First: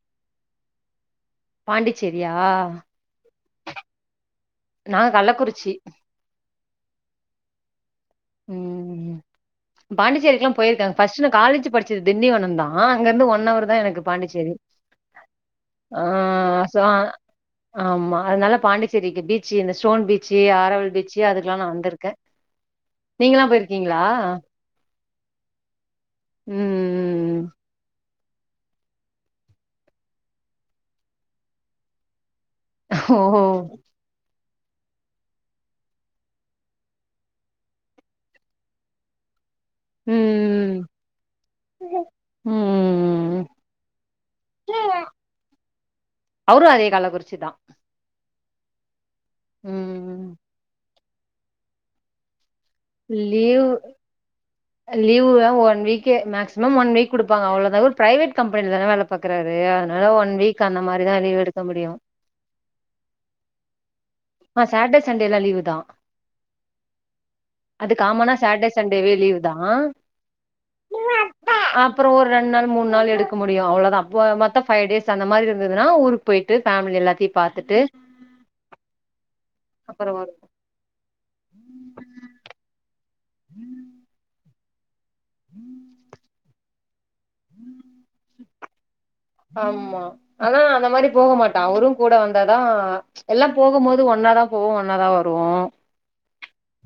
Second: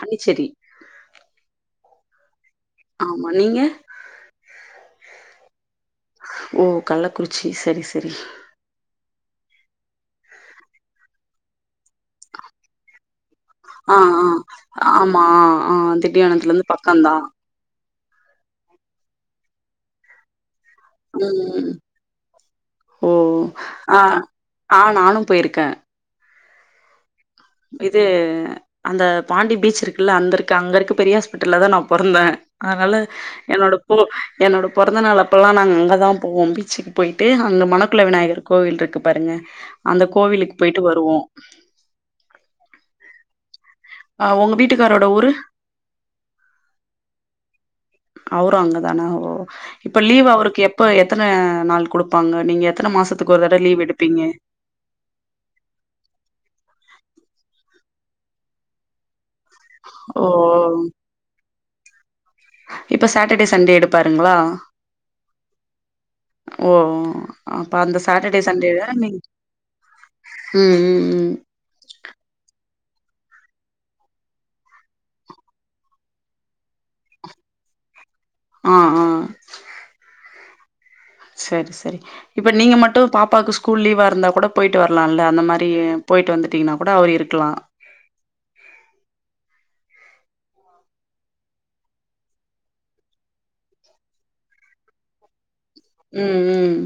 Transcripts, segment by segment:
அண்டிச்செரி பாண்டிச்சேரியா ஆமா நீங்க நா கள்ளகுறிச்சி ஓ கள்ளகுறிச்சி செரி செரி ம் பாண்டிச்சேரிக்கு எல்லா போயிருக்கே ஃபர்ஸ்ட் நா காலேஜ் படிச்சது திண்டிவனோ தா அங்கந்து ஒ ஒன் அவர்தா ஆ, எனக்கு ஆ. பாண்டிச்சேரி ஆமா. ஆ திண்டிவனத்துலருந்து பக்கம் தான். ஆமா அதனால பாண்டிச்சேரிக்கு பீச்சு இந்த ஸ்டோன் பீச்சு ஆரவல் பீச்சு அதுக்கெல்லா நா ம். வந்திருக்கே ஓ! நீங்கெல்லா போயிருக்கீங்களா ஆ. ஆ நானும் போயிருக்கேன். ம் ம் ம் இது அந்த பாண்டி பீச் இருக்குல்ல அந்த இருக்கு அங்க இருக்கு பெரிய ஹாஸ்பிட்டல்ல தா நா பிறந்தே அதனால ஓ என்னோட ஓ என்னோட பொறந்த நாள் அப்பலா நாங்க அங்கதா போவோ பீச்சுக்கு போயிட்டு அங்க மணக்குள்ள விநாயகர் கோவில் இருக்கு பாருங்க அந்த கோவிலுக்கு போயிட்டு வருவோ உம் உம் உம் ஆ உங்க வீட்டுக்காரோட ஊரு அவரு அதே கல்லக்குறிச்சி தா அவரு அங்கதானா ஓ இப்ப ம் லீவ் அவருக்கு எப்ப எத்தன நாள் கொடுப் ப்பாங்க நீங்க எத்தன மாசத்துக்கு ஒரு தடவை லீவ் எடுப்பீங்க leave one week maximum one week கொடுப்பாங்க அவ்ளதா ஒரு பிரைவேட் கம்பெனில தானே வேல பாக்குறாரு அதனால ஓ ஒன் வீக் அந்த மாரிதா லீவு எடுக்க முடியு இப்போ சாட்டர்டே சண்டே எடுக் பாருங்களா ஆஹ் சாட்டர்டே சண்டேலா லீவு தா ஓ அப்ப அந்த காமனா சாட்டர்டே சண்டேல சண்டேவே நீங்க லீவுதா உம் உம் உம் அப்புறோ ஒரு ரெண் நாள் மூன் நாள் எடுக்க முடியு அவ்ளோதா அப்ப மொத்தோ ஃபை டேஸ் அந்த மாரி இருந்ததுனா ஒரு போயிட்டு ஃபேமிலி எல்லாத்தையு பாத்துட்டு ஆஹ் ஆஹ் அப்புறோ வரு சரி சரி இப்ப நீங்க மட்டு பாப்பாக்கு ஸ்கூல் லீவா இருந்தா கூட போயிட்டு வரலால்ல அந்த மாரி ஏ போயிட்டு வந்துட்டிங்கனா கூட அவரிருக்கலா ஆமா அதா அந்த மாரி போக மாட்டா அவரு கூட வந்தா தா ச் எல்லா போகும்போது ஒன்னாதான் போவோ ஒன்னாதான் வருவோ உம் உம்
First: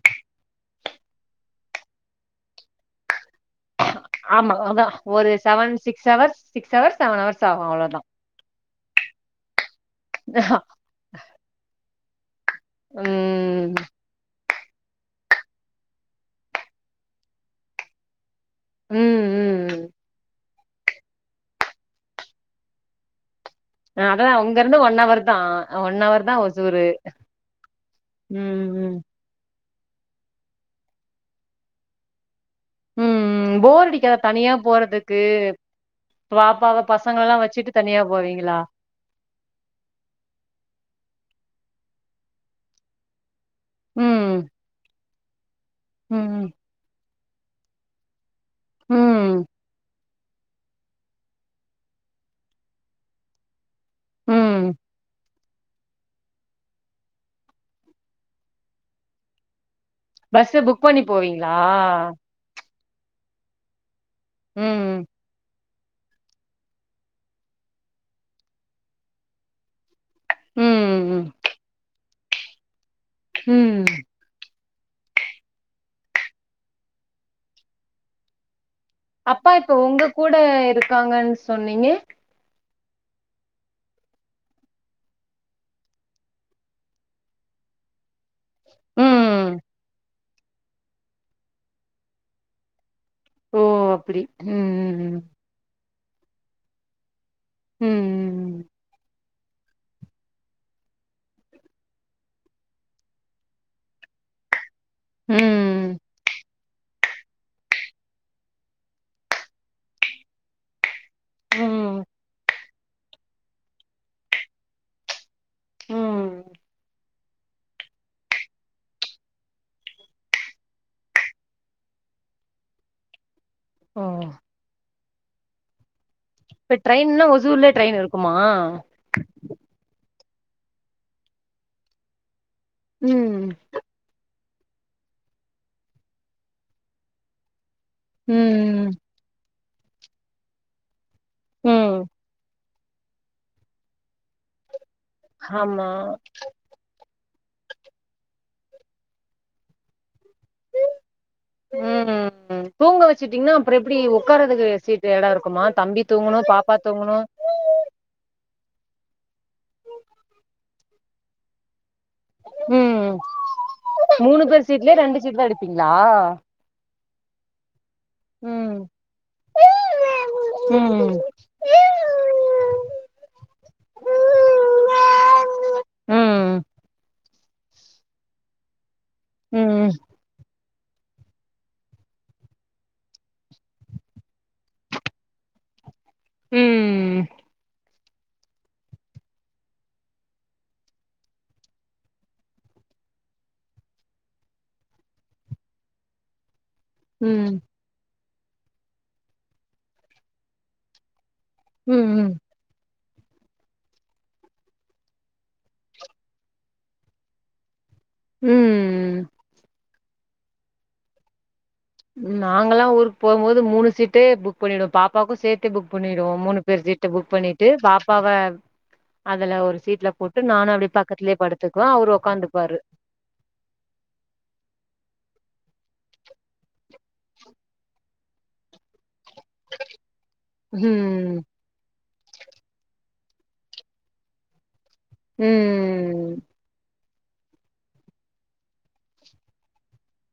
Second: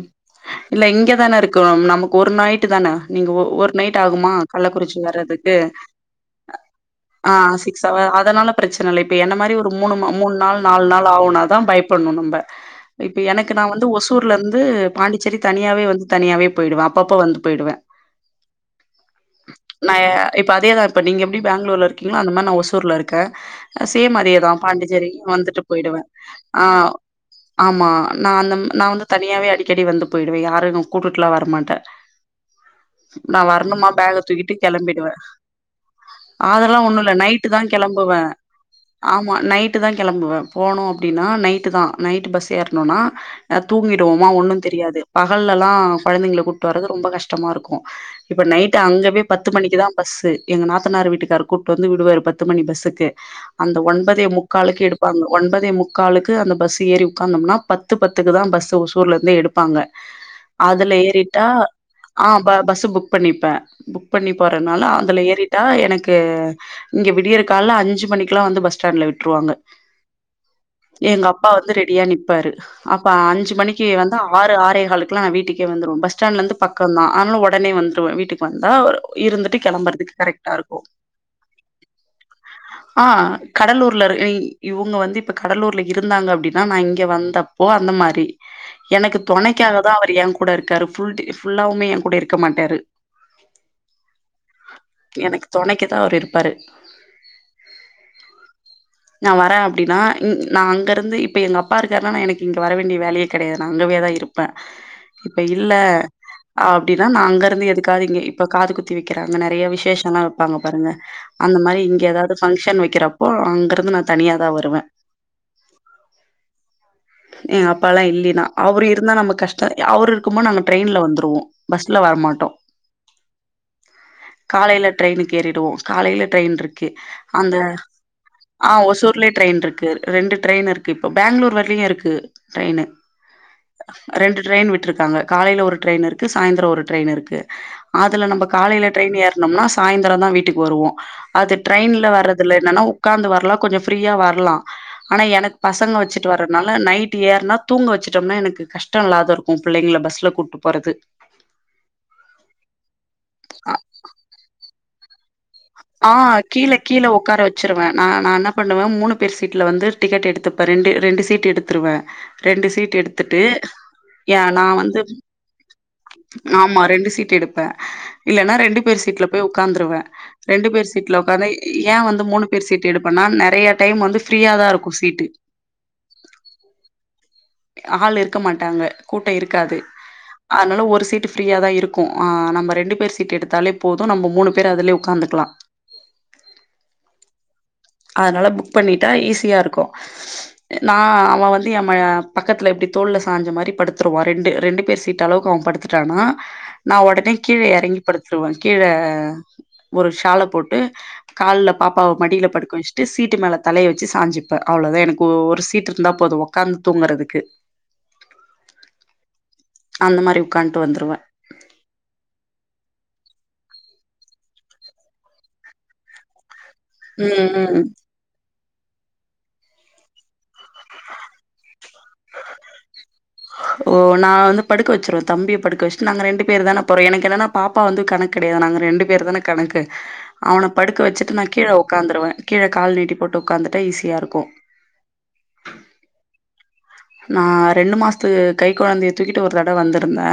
இல்ல இங்க தானே இருக்குறோ நமக்கு ஒரு நைட்டு தானே நீங்க ஒரு நைட்டாகுமா ஆமா அதா கள்ளக்குறிச்சி ஒரு வர்றதுக்கு seven six hours six hours seven hours ஆஹ் ஆகு சிக்ஸ் அவ்ளோதா ஹவர் அதனால பிரச்சனல்ல இப்ப என்ன மாரி ஒரு மூணு மூண்நாள் நால் நாள் ஆவுனாதா பயப் பண்ணு நம்ப இப்ப எனக்கு நா வந் ம் ஊர்லருந்து பாண்டிச்சேரி தனியாவே வந்து தனியாவே போயிடுவே அப்பப்ப வந்து போயிடுவே உம் நா இப்ப அதேதா இப்ப நீங்க எப்டி பேங்களூர்ல இருக்கீங்களோ அந்த மாரி நா ஒசூர்லருக்கே ம் சேம் அதா அதேதா அங்க இருந்து ஒன் பாண்டிச்சேரி ஹவர் தா வந்துட்டு ஒன் போயிடுவே ஹவர் தா ஒசூரு ஆஹ் ஆமா நா அந்த ம் நா ம் வந்து தனியாவே அடிக்கடி வந்து போயிடுவே யாரையு கூட்டுட்டுலா வரமாட்டே ம் நா ம் போர் வரணுமா அடிக்காதா பேக தனியா தூக்கிட்டு கெளம்பிடுவே போறதுக்கு அதெல்லா பாப்பாவ ஒண்ணு இல்ல பசங்களல்லா நைட்டு தா வச்சுட்டு தனியா கிளம்புவே போவீங்களா ஆமா நைட்டு தா கிளம்புவே போனு அப்படின்னா நைட்டு தா நைட் பஸ் ஏறனுன்னா தூங்கிடுவோமா ம் ஒன்னு தெரியாது பகல்ல எல்லா குழந்தைங்களை ம் கூட்டு வர்றது ரொம்ப கஷ்டமா இருக்கு இப்ப நைட் அங்கபோய் ம் பத்து மணிக்கு தா பஸ்ஸு எங்க நாத்தனார் வீட்டுக்காரரு கூட்டு வந்து விடுவாரு பத்து மணி பஸ்ஸுக்கு அந்த ஒன்பதே ம் முக்காளுக்கு எடுப்பாங்க ஒன்பதே முக்காலுக்கு அந்த பஸ் ஏறி உட்காந்தோம்னா பத்து பத்து பத்துக்கு தா பஸ்ஸு ஒசூர்லந்தே எடுப்பாங்க. பஸ்ஸு புக் அதுல பண்ணி ஏறிட்டா போவீங்களா ஆ ப பஸ்ஸு புக் பண்ணிப்பே புக் பண்ணி போறனால ம் அதுல ஏறி ஆஹ் எனக்கு இங்க விடியற கால்ல அஞ்சு மணிக்குலா வந்து பஸ் ஸ்டாண்ட்ல விட்ருவாங்க ம் எங்க ம் அப்பா வந்து ரெடியா நிப்பாரு அப்ப அஞ்சு ம் மணிக்கு வந்து ஆறு ஆறே காளுக்குலா நா வீட்டுக்கே வந்துருவே. பஸ் ஸ்டாண்ட்லந்து பக்கந்தா அதனால ஒடனே வந்த்ருவே. வீட்டுக்கு வந்தா ஒரு அப்பா இருந்துட்டு இப்ப உங்க கெளம்பறதுக்கு கூட கரெக்டா இருக்கு இருக்காங்கனு சொன்னீங்க ஆஹ் கடலூர்ல ஐ இவுங்க வந்து இப்ப கடலூர்ல இருந்தாங்க அப்டின்னா நா இங்க வந்தப் போ அந்த மாரி எனக்கு ம் தொணைக்காகதா அவர் என் கூ ட இருக்காரு ஃபுல் ஃபுல்லாவுமே என் கூட இருக்க மாட்டாரு ஓ அப்டி ம் ம் ம் எனக்கு தொணைக்குதா அவர் இருப்பாரு ம் நா வர அப்டினா ன் நா அங்கிருந்து இப்ப எங்க அப்பா இருக்காருனா நா எனக்கு இங்க வரவேண்டிய வேலயே கெடையாது நா அங்கவேதா இருப்ப ம் இப்ப இல்ல ம் அப்டினா நா அங்கிருந்து எதுக்காது இங்க இப்ப காது குத்தி வெக்கிறாங்க நெறயா விஷேஷல்லா ப்பாங்க பாருங்க அந்த மாரி இங்க ம் ஏதாது ஃபங்க்ஷன் வெக்கிறப்போ அங்கிருந்து நா தனியாதா வருவ ம் எங்க அப்பால்லா இல்லீனா அவரு இருந்தா நம்ம கஷ்ட அவரு இருக்கும்போ நாங்க ட்ரெய்ன்ல வந்துருவோ பஸ்ல வரமாட்டோ ஓ காலைல ட்ரெயினுக்கு ஏறிடுவோ காலைல ட்ரெய்ன் இப்ப இருக்கு ட்ரெயின்னா அந்த ஒசூர்லயே ட்ரெயின் இருக்குமா ஆ ஒசூர்லயே ட்ரெய்ன் இருக்கு ரெண்டு ட்ரெய்ன் இருக்கு இப்ப பேங்களூர் வரைலயு இருக்கு ட்ரெய்னு ம் ரெண்டு ட்ரெய்ன் விட்ருக்காங்க காலைல ஒரு ட்ரெய்ன் இருக்கு சாய்ந்திரோ ஒரு ட்ரெய்ன் இருக்கு அதுல நம்ம காலைல ம் ட்ரெய்ன் ஏறுனம்னா சாய்ந்திரந்தான் வீட்டுக்கு வருவோ அது ம் ட்ரெய்ன்ல வர்றதுல என்னனா உக்காந்து வரலா கொஞ்சொ ஃப்ரீயா வரலா அனா எனக்கு ஆமா பசங்க வெச்சுட்டு வறனால நா நைட்டு ஏர்னா தூங்க வெச்சுட்டோம்னா எனக்கு கஷ்டோ இல்லாதிருக்கு பிள்ளைங்கள பஸ்ல கூட்டு போறது ம் தூங்க வெச்சுட்டீங்கனா அ அப்றொ எப்டி உக்காறதுக்கு சீட் சேடாருக்குமா தம்பி தூங்கணு பாப்பா தூங்கணு வெச்சிருவ நா நா என்ன பண்ணுவ மூணு பேரு சீட்ல வந்து டிக்கெட்டு எடுத்துப்ப ரெண்டு ரெண்டு சீட் எடுத்துருவ ரெண்டு சீட்டு ம் எடுத்துட்டு ஏ மூணு நா பேர் சீட்லயே வந்து ரெண்டு சீட் தா எடுப்பீங்களா ஆமா ரெண்டு சீட்டு எடுப்ப இல்லனா ரெண்டு ம் பேரு சீட்ல போய் உக்காந்துருவ ரெண்டு பேரு ம் சீட்ல உ க்காந்தா ஏன் வந்து மூணு பேரு சீட்டு எடுப்பனா நெறையா டைம் வந்து ஃப்ரீயாதா இருக்கு சீட்டு ஆள் இருக்க மாட்டாங்க கூட்டோ இருக்காது ம் அதனால ஒரு சீட்டு ஃப்ரீயாதா இருக்கு ஆ நம்ம ரெண்டு பேரு சீட்டு எடுத்தாலே போது நம்ம மூணு பேரு அதிலே உக்காந்துக்லா ம் அதனால புக் பண்ணிட்டா ஈஸியா இருக்கு நா அவன் வந்து என் ம பக்கத்துல இப்டி தோல்ல சாஞ்ச மாறி படுத்துருவான் ரெண்டு ரெண்டு பேரு சீ ட்டளவுக்கு அவன் படுத்துட்டானா நா ஒடனே கீழ ம் எறங்கி படுத்திருவ கீழ ஒரு ஷால போட்டு கால்ல பாப்பாவ ம் ம் மடில படு வெச்ட்டு சீட்டு மேல தலைய வெச்சு சாஞ்சுப்ப அவ்ளோதா எனக்கு ஒரு சீட் இருந்தா போது உக்காந்து தூங்கறதுக்கு ம் அந்த மாரி உக்கான்ட்டு வந்துருவ ம் நாங்கல்லா ஊருக்கு போகும்போது மூணு சீட்டே புக் பண்ணிடுவோ பாப்பாக்கு சேத்தே புக் பண்ணிடுவோ மூணு பேர் சீ ட்டு புக் ம் பண்ணிட்டு ம் பா பாவ அதுல ஒரு சீட்ல போட்டு நானு அப்டியே பக்கத்துலயே படுத்துக்குவ அவரு ஒக்காந்துப்பாரு ஓ நா வந்து படுக்க வெச்சிருவ தம்பிய படுக்க வெச்சுட்டு நாங்க ரெண்டு பேருதான போறோ எனக்கென்னனா பா அப்பா வந்து கணக்கு கெடயாது நாங்க ரெண்டு பேருதான கணக்கு அவன படுக்க வெச்சுட்டு ம் நா கீழ உக்காந்திருவ கீழ கால் நீட்டி போட்டு உக்காந்துட்டா ஈஸியா இருக்கு ம் நா ரெண்டு மாசத்து கை கொழந்தைய தூக்கிட்டு ஒரு தட வந்திருந்தே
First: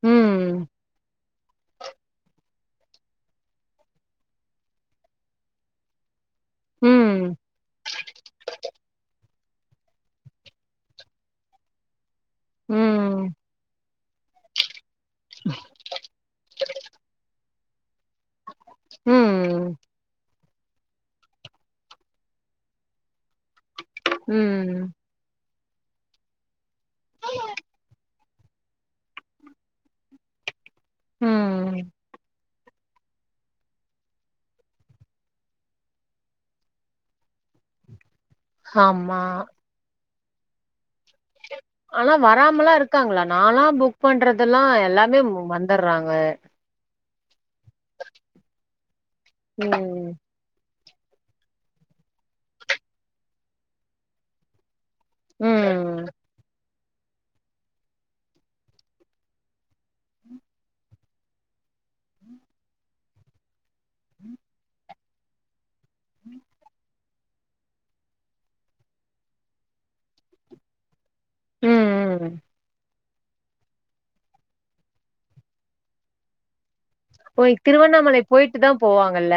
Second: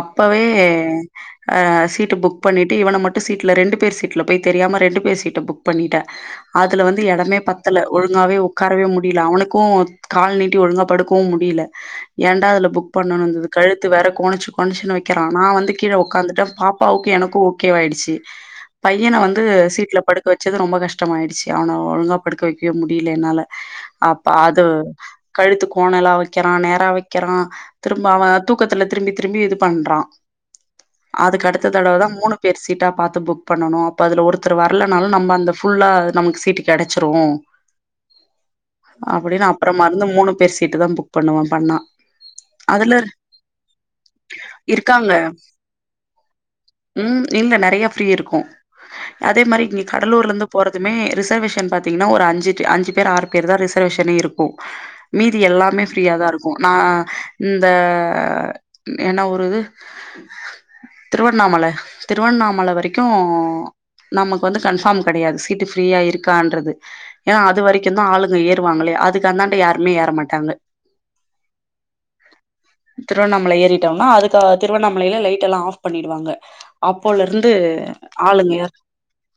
அப்பவே ம் ஆ சீட்டு புக் புக் பண்ணிட்டு இவன மட்டூ சீட்ல ரெண்டு பேரு சீட்ல போய் தெரியாம ரெண்டு பேரு சீட்ட புக் பண்ணிட்டே அதுல வந்து ம் எடமே பத்தல ஒழுங்காவே ஒக்காரவே முடில அவனுக்கூ கால்நீட் ஒழுங்கா படுக்கவு முடியல ஏண்டா இதுல புக் ம் பண்ணோண்து கழுத்து வேற கோனச்சு கோனச்சுனு வைக்க க்கறா நா வந்து கீழ ஒக்காந்துட்ட பாப்பாவுக்கூ எனக்கூ ஓகேவாயிடுச்சு பையன வந்து ம் சீட்ல படுக் வச்சது ரொம்ப கஷ்டமாய்டுச்சு அவன ஒழுங்கா படுக்க வைக்கவே முடியல என்னால அப்ப அது ம் கழுத்து கோனலா வக்கெறா நேரா வக்கெறா திரும்ப அவ தூக்கத்துல திரும்பி திரும்பி இது பண்றா அதுக்கு அடுத்த ம் தடவ தா மூணு பேர் சீட்டா பாத்து புக் பண்ணனூ அப்ப அதுல ஒருத்தரு வரலனாலு நம்ம அந்த ஃபுல்லா நமக்கு சீட்டு கெடச்சுரூ [inaudible] அப்டினு அப்றமாருந்து மூணு பேரூ சீட்டு தா புக் பண்ணுவோ பண்ணா ஆனா வராமலா அதுல இருக்காங்களா நாலா புக் பண்றதுலா இருக்காங்க எல்லாமே வந்திட்றாங்க ம் இல்ல நெறையா ஃப்ரீ இருக்கூ அதே மாறி இங்க ம் கடலூர்ல இருந்து போறதுமே ரிசர்வேஷன் பாத்தீங்ன்னா ஒரு அஞ்சு அஞ்சு பேரு ஆறு பேரூ தா‌ ரிசர்வேஷனே இருக்கூ மீதி எல்லாமே ம் ஃப்ரீயா தா இருக்கூ நா இந்த என்ன ஊரது திருவண்ணாமல திருவண்ணாமல வரைக்கூ நமக்கு வந்து கன்ஃபார்ம் கெடயாது சீட்டு ஃப்ரீயா இருக்கான்றது ஏன்னா அது வரைக்கூ தா ஆளுங்க ஏறுவாங்களே அதுக்கந்தாண்ட யாருமே ஏறமாட்டாங்க ம் ம் திருவண்ணாமல ஏறிட்டம்னா அதுக்க திருவண்ணாமலைல லைட்டெல்லா ஆஃப் பண்ணிடுவாங்க அப்போல ஓ இருந்து திருவண்ணாமலை போயிட்டு தா ஆளுங்கயாரு போவாங்கல்ல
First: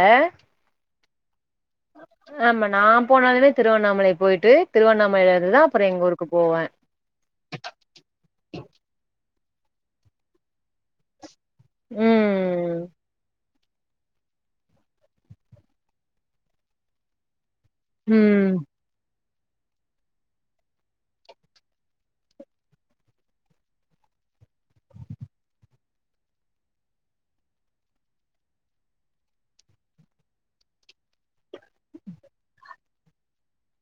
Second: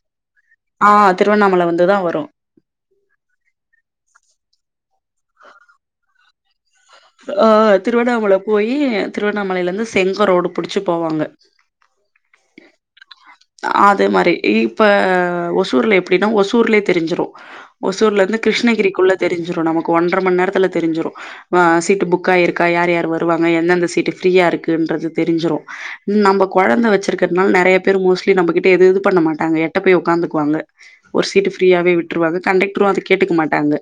ஆ திருவண்ணாமல வந்துதா வரூ ஆமா நா போனாலுமே திருவண்ணாமலை போய்ட்டு திருவண்ணாமலைல இருந்துதா அப்றோ எங்க ஊருக்கு போவே ஆ திருவண்ணாமல போயீ திருவண்ணாமலைல இருந்து செங்கோ ரோடு புடுச்சு போவாங்க ம் அது மாரி இப்ப ஒசூர்ல எப்டின்னா ஒசூர்லயே தெரிஞ்சிரும் ஒசூர்ல இருந்து ம் கிருஷ்ணகிரிக்குள்ள தெரிஞ்சிரும் நமக்கு ஒன்ர மண் நேரத்துல தெரிஞ்சிடும் சீட்டு புக்காயிருக்கா யார் யார் வருவாங்க எந்தெந்த சீட்டு ஃப்ரீயா இருக்குன்றது தெரிஞ்சிறும் நம்ம கொழந்த வச்சிருக்கறதுனால நெறைய பேரு மோஸ்ட்லி நம்ம கிட்ட எது இது பண்ண மாட்டாங்க எட்ட போய் உக்காந்துக்குவாங்க ஒரு சீட்டு ஃப்ரீயாவே விட்டுருவாங்க கண்டெக்டரும் அத கேட்டுக்க மாட்டாங்க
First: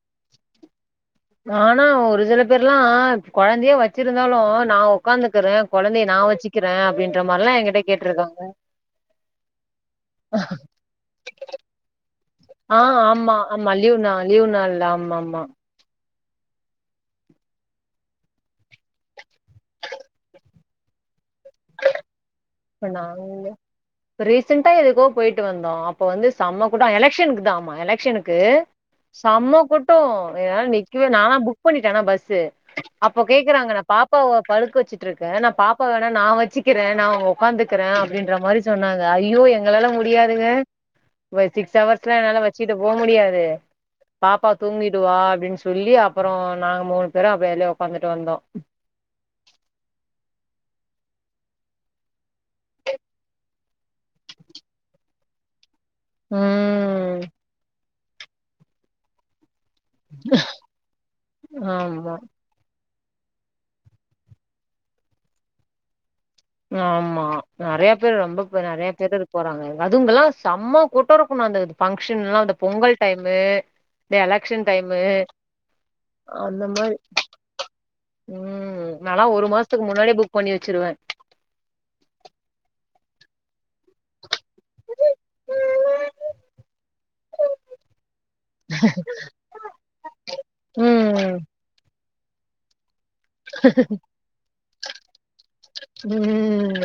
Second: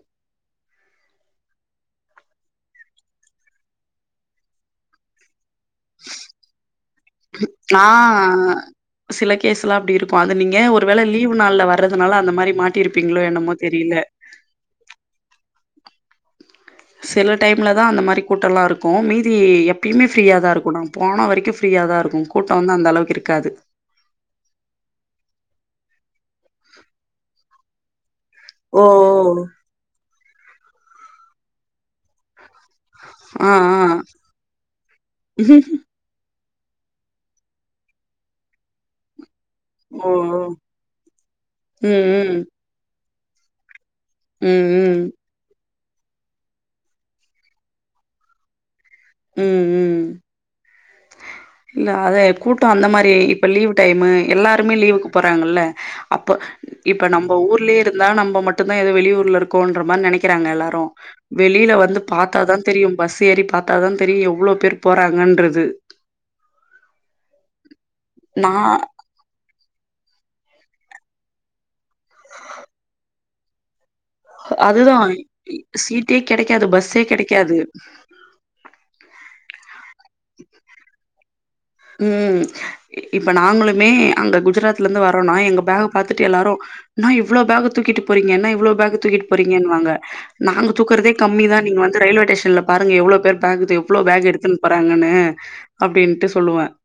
ஆனா ஒரு சில பேர்ல்லா கொழந்தையே வச்சிருந்தாலும் நா உட்காந்துக்குறே கொழந்தைய நா வச்சுக்கிறே அப்படின்ற மாரிலா ஆ என்கிட்ட கேட்டிருக்காங்க சில கேஸ்ல்லா அப்டி இருக்கும் அது நீங்க ஒரு வேல லீவ் நாள்ல வர்றதுனால அந்த மாரி மாட்டியிருப்பீங்களோ என்னமோ தெரியல லீவ் நா லீவு நாள்ல ஆமா ஆமா சில டைமில தா அந்த மாரி கூட்டல்லா இருக்கும் மீதி எப்பயுமே ஃப்ரீயா தா இருக்கும் நா போன வரைக்கும் ஃப்ரீயா தா இருக்கும் கூட்டம் வந்து இப்ப அந்த அளவுக்கு இருக்காது. நாங்களுமே இப்ப ரீசெண்டா எதுக்கோ போயிட்டு வந்தோ அப்ப வந்து செம்ம கூட்டோ எலக்க்ஷனுக்குதா ஆமா எலக்க்ஷனுக்கு ஓ க்கு ஓ. செம கூட்டோ என்னால நிக்கவே நால்லா புக் பண்ணிட்டே ஆனா பஸ்சு அப்ப ஆ கேக்குறாங்க நா ஆ. பாப்பாவ படுக்க வச்சுட்டு இருக்கே நா பாப்பா வேணா நா வச்சுக்கிறே நா உக்காந்துக்கறே அப்டின்ற மாறி சொன்னாங்க ஐயோ எங் எங்களால ஓ ஓ. முடியாதுங்க வ ம் சிக்ஸவர்ஸ்லா என்னால ம். வச்சுட்டு போ முடியாது பாப்பா ம் ம். தூங்கிடுவா அப்டினு சொல்லி அப்பறோ நாங்க மூணு பேர அப்ப அதுலே உக்காந்துட்டு வந்தோ உம் உம் இல்ல அதே கூட்டோ அந்த மாரி இப்ப லீவூ டைம்மு எல்லாருமே லீவுக்கு போறாங்கல்ல அப்ப இப்ப ம் நம்ம ஊர்லே இருந்தா நம்ம மட்டுந்தா ஏதோ வெளியூர்ல இருக் கோன்ற மாரி நெனைக்றாங்க எல்லாரு வெளியில வந்து ஆமா பாத்தா தா தெரியு பஸ் ஏறி பாத்தா தா தெரியு எவ்ளோ பேர் போறாங்கன்றது நாம்மா நெறைய பேர் ரொம்ப நா ப்ப நெறைய பேரு இருக் போறாங்க அதுங்கல்லா செம்ம கூட்ட இருக்கணு அந்த ஃபங்க்ஷன் எல்லா அந்த பொங்கள் டைம்மு இந்த எலெக்க்ஷன் அதுதா டைம்மு சீட்டே அந்த கெடைக்காது மாரி பஸ்ஸே கெடைக்காது உம் நா லா ஒரு மாசத்துக்கு முன்னாடியே புக் பண்ணி வச்சிருவே உம் இப்ப நாங்களுமே அங்க குஜராத்ல இருந்து வரோம்னா எங்க பேக பாத்துட்டு எல்லாரு நொய் இவ்ளோ பேக தூக்கிட்டு போரீங்க என்ன இவ்ளோ பேக்க தூக்கிட்டு போறீங்கனு வாங்க நாங்க தூக்குறதே ம் கம்மி தா நீங்க வந்து ரயில்வே டேஷன்ல பாருங்க எவ்ளோ பேர் பெத்தேன்வ் எவ்ளோ பேக் எடுத்துன்னு போறாங்கன்னு அப்டின்ட்டு சொல்லுவ ம்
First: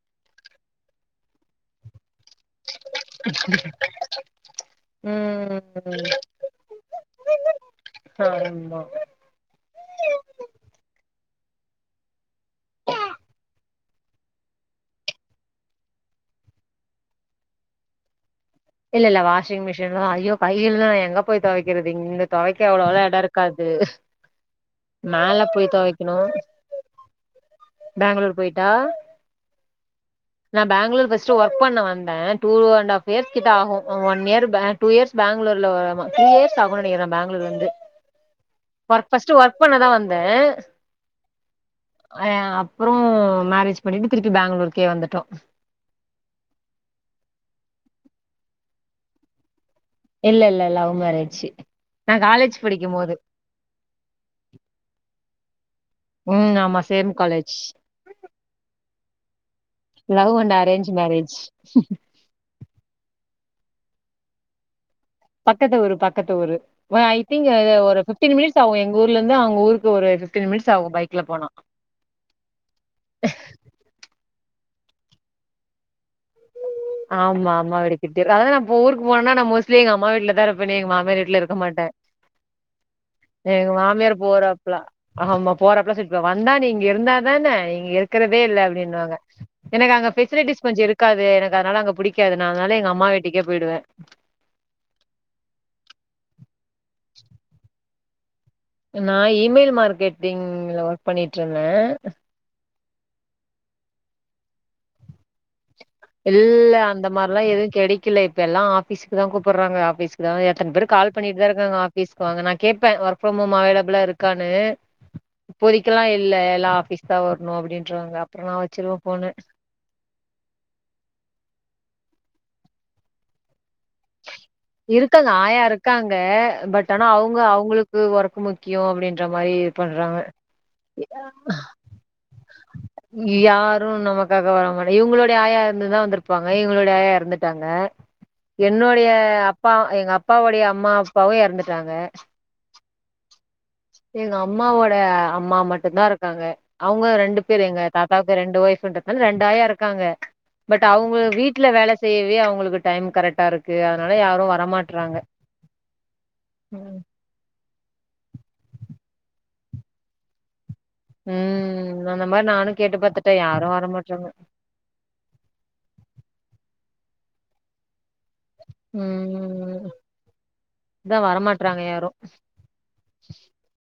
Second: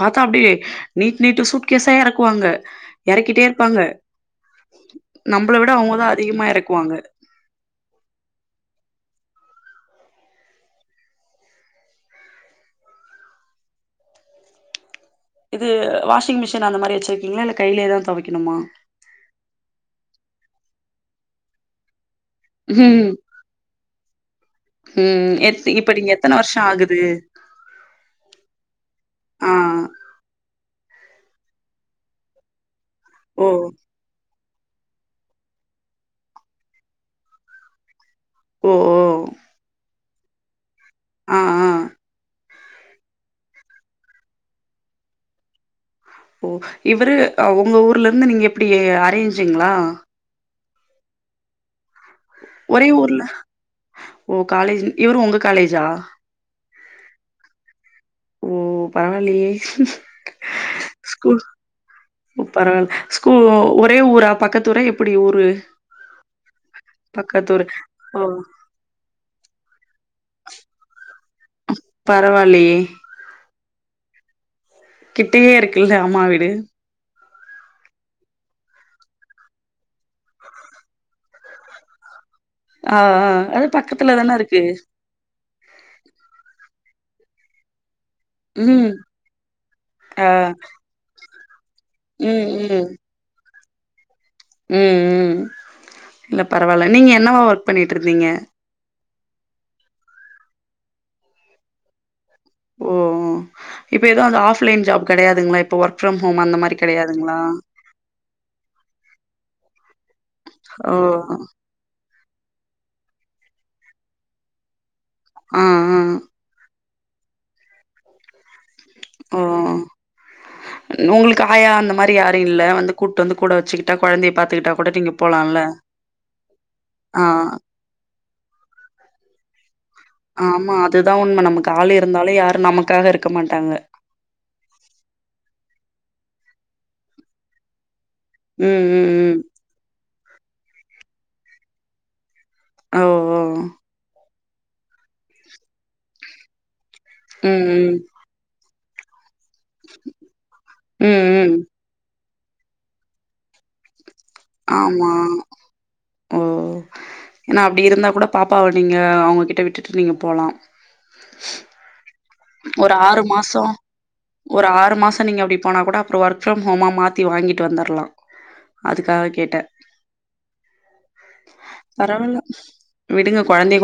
பாத்தா அப்டியே நீட் நீட் சூட்கேசா இறக்கு வாங்க இறக்கிட்டே இருப்பாங்க நம்மள விட அவுங்க தா அதிகமா இறக்கு வாங்க ஆ ரொம்பா இது வாஷிங் மிஷின் அந்த மாரி வச்சிருக்கீங்களா இல்ல கையிலேதா தோவைக்கணுமா இல்ல இல்ல வாஷிங் மிஷின் தா ஐயோ கைல்ல எங்க போய் தோவைக்கிறது இங் தோவைக்க அவ்ளோவுலா எடோ இருக்காது உம் மேல எப்டி போய் இப்ப நீங்க தொவைக்கணு எத்தன வர்ஷோ ஆகுது பேங்களூர் போயிட்டா ஆ நா பேங்களூர் ஃபஸ்ட்டு ஒர்க் பண்ண வந்தே டூ ஆண்ட் ஹாஃப் ஓ இயர்ஸ்கிட்ட ஆகு one year back two years பேங்களூர்ல வ டூ இயர்ஸ் ஆகு நெனக்கிறே பேங்களூர் வந்து ஓ ஓ ஃபஸ்ட்டு ஒர்க் பண்ண தா வந்தே ஆ ஆ அய ஆ அப்றோ மேரேஜ் பண்ணிட்டு திருப்பி பேங்களூருக்கே வந்துட்டோ ஓ இவரு உங்க ஊர்ல இருந்து நீங்க எப்டி அரேஞ்சுங்களா இல்ல இல்ல இல்ல லவ் மேரேஜ்ஜூ ஒரே ஊர்ல ஓ காலேஜ் இவ்ரு உங்க காலேஜ்ஜா உம் ஆமா சேம் காலேஜ் ஓ பரவாயில்லையே லவ் அண்ட் அரேஞ்ச் மேரேஜ் பரவால் ஸ்கூல் ஓ ஒரே ஊரா பக்கத்து ஊர எப் பக்கத்து ஊரு பக்கத்து ஊரு ஓ ஐ திங் பக்கத்து அ ஊரு ஒரு ஓ ஃபிப்டீன் மினிட்ஸ் ஆகு எங் ஊர்ல இருந்து அவ்ங்க ஊருக்கு ஒரு ஃபிப்டீன் மினிட்ஸ் ஆகு பைக்ல போனா பரவா இல்லையே அஹ் கிட்டயே இருக்குல அம்மா வீடு ஆமா ஆமா அம்மா வீடு கிட்டதா அதா நா இப்போ ஊருக்கு போனா நா மோஸ்ட்லி எங்க அம்மா வீட்டுல தா இருப்பேனே எங்க மாமியார் வீட்டுல இருக்க மாட்டே ஆ ஆ அது எங்க பக்கத்துல மாமியாரு தான இருக்கு போறாப்பெப்ல ஆமா ஆமா போறப்பலா திட்டுறாங் வந்தா நீ இங்க இருந்தா தானா நீ இங் இருக் கறதே இல்ல ம் அப்பிடின்னு வாங்க எனக்கு அங்க ஆ பெசிலிட்டிஸ் கொஞ்சோ இருக்காது எனக்கு அதனால அங்கப் புடிக்காதது ம் நானால எங்க அம்மா வீட்டுக்கே போயிடுவே உம் உம் இல்ல பரவாயில்ல நீங்க என்னவா ஒர்க் பண்ணிட்டு இருந்தீங்க நா ஈ மெயில் மார்க்கெட்டிங்ல ஒர்க் பண்ணிட்டு டிருந்தே ஓ ஓ இப்ப எதுவு வந்து ஆப்லைன் ஜாப்பு கிடையாதுங்களா இப் இல்ல அந்த மாரில்லா எதும் கெடைக்கல இப்ப எல்லா ஆபீஸ்க்கு தா கூப்பிடுறாங்க ஆபீஸ்க் எத்தன பேர் ஓ கால் பண்ணிட்டுதா இருக்காங்க பேசுவாங்க நா கேட்பே ஒர்க் ஃப்ரம் ஹோம் அவைலபிளா இருக்கான்னு ஆ ஆ இப்போதைக்கெல்லா இல்ல எல்லா ஆஃபிஸ்க்கு தா வரணு அப்படின்ருவாங்க அப்புற நா வெச்சிருவே ஓ உங்களுக்கு ஆயா அந்த மாரி யாரு இல்ல வந்து கூப்ட்டு வந்து கூட வச்சுக் இருக்காங்க ஆயா இருக்காங்க பட் ஆனா ஆ அவுங்க அவுங்களு கு ஒர்க்கு முக்கியோ அப்டின்ற மாரி பண்றாங்க ஆம்மா அதுதா உண்ம நமக்கு ஆளு இருந்தாலு யாரும் நமக்காக இருக்க மாட்டாங்க க்காக வராமனா இவுங்களுடைய ஆயா இருந்துருந்தா வந்திருப்பாங்க இவுங்களுடைய ஆயா எறந்துட்டாங்க ம் என்னுடைய ம் ம் அப்பா எங்க அப்பாவுடைய அம்மா அப்பாவு எறந்துட்டாங்க அ ஓ ஓ எங்க அம்மாவோட அம்மா மட்டுந்தா இருக்காங்க அவுங்க ரெண்டு ம் பேரு எங்க ம் தாத்தா க்கு ரெண்டு ஒய்ஃப்ன்றதுனால ரெண்டு ஆயா இருக்காங்க பட் அவுங்க ம் ம் வீட்ல வேல செய்யவே அவங்களுக்கு டைம் கரெட்டா இருக் கு அதனால யாரு ஆமா வரமாட்றாங்க ஏனா அப்டி இருந்தா கூட பாப்பாவ நீங்க அவங்ககிட்ட விட்டுட்டு நீங்க போலா ம் அந்த மாரி நானு ஒரு கேட்டு ஆறு பாத்துட்டே மாசோ யாரு வர மாட்றாங்க ஒரு ஆறு மாச நீங்க அப்டி போனா கூட அப்புறோ ஒர்க் ஃப்ரம் ஹோமா மாத்தி வாங்கிட்டு வந்திர்லா அதுக்காக கேட்டே ம் அதா வரமாட்றாங்க யாரு பரவால்ல விடுங்க கொழந்தய